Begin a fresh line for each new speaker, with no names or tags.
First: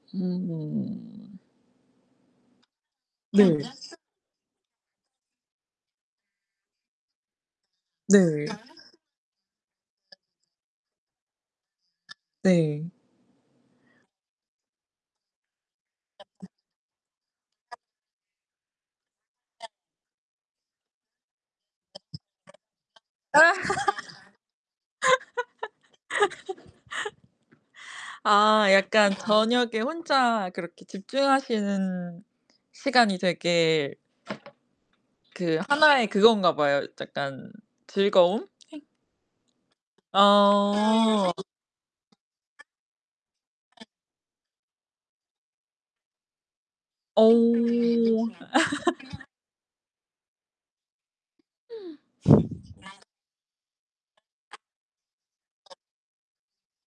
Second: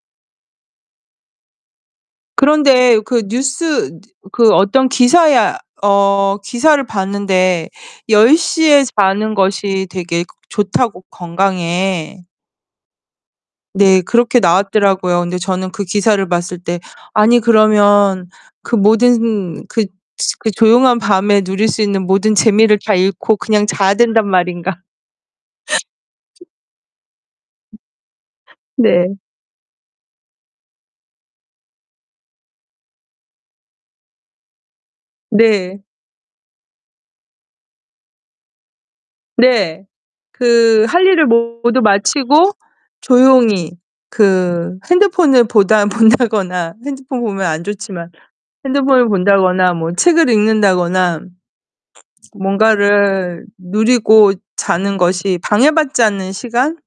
음.
그런데 그
네.
뉴스 그 어떤 기사야 어 기사를 봤는데 열
네.
시 에 자는 것이 되게 좋다고 건강에.
네.
네 그렇게 나왔더라고요. 근데 저는 그 기사를
[unintelligible]
봤을 때 '아니 그러면 그 모든 그 그 조용한 밤에 누릴 수 있는 모든 재미를 다 잃고 그냥 자야 된단 말인가?'
아 약간
네.
저녁에 혼자 그렇게 집중하시는 시간이 되게 그
네.
하나의 그건가 봐요. 약간 즐거움?
네. 그 할 일을
어.
모두 마치고 조용히 그 핸드폰을 보다 본다거나 핸드폰
어.
보면 안 좋지만 핸드폰을 본다거나 뭐 책을 읽는다거나 뭔가를 누리고 자는 것이 방해받지 않는 시간?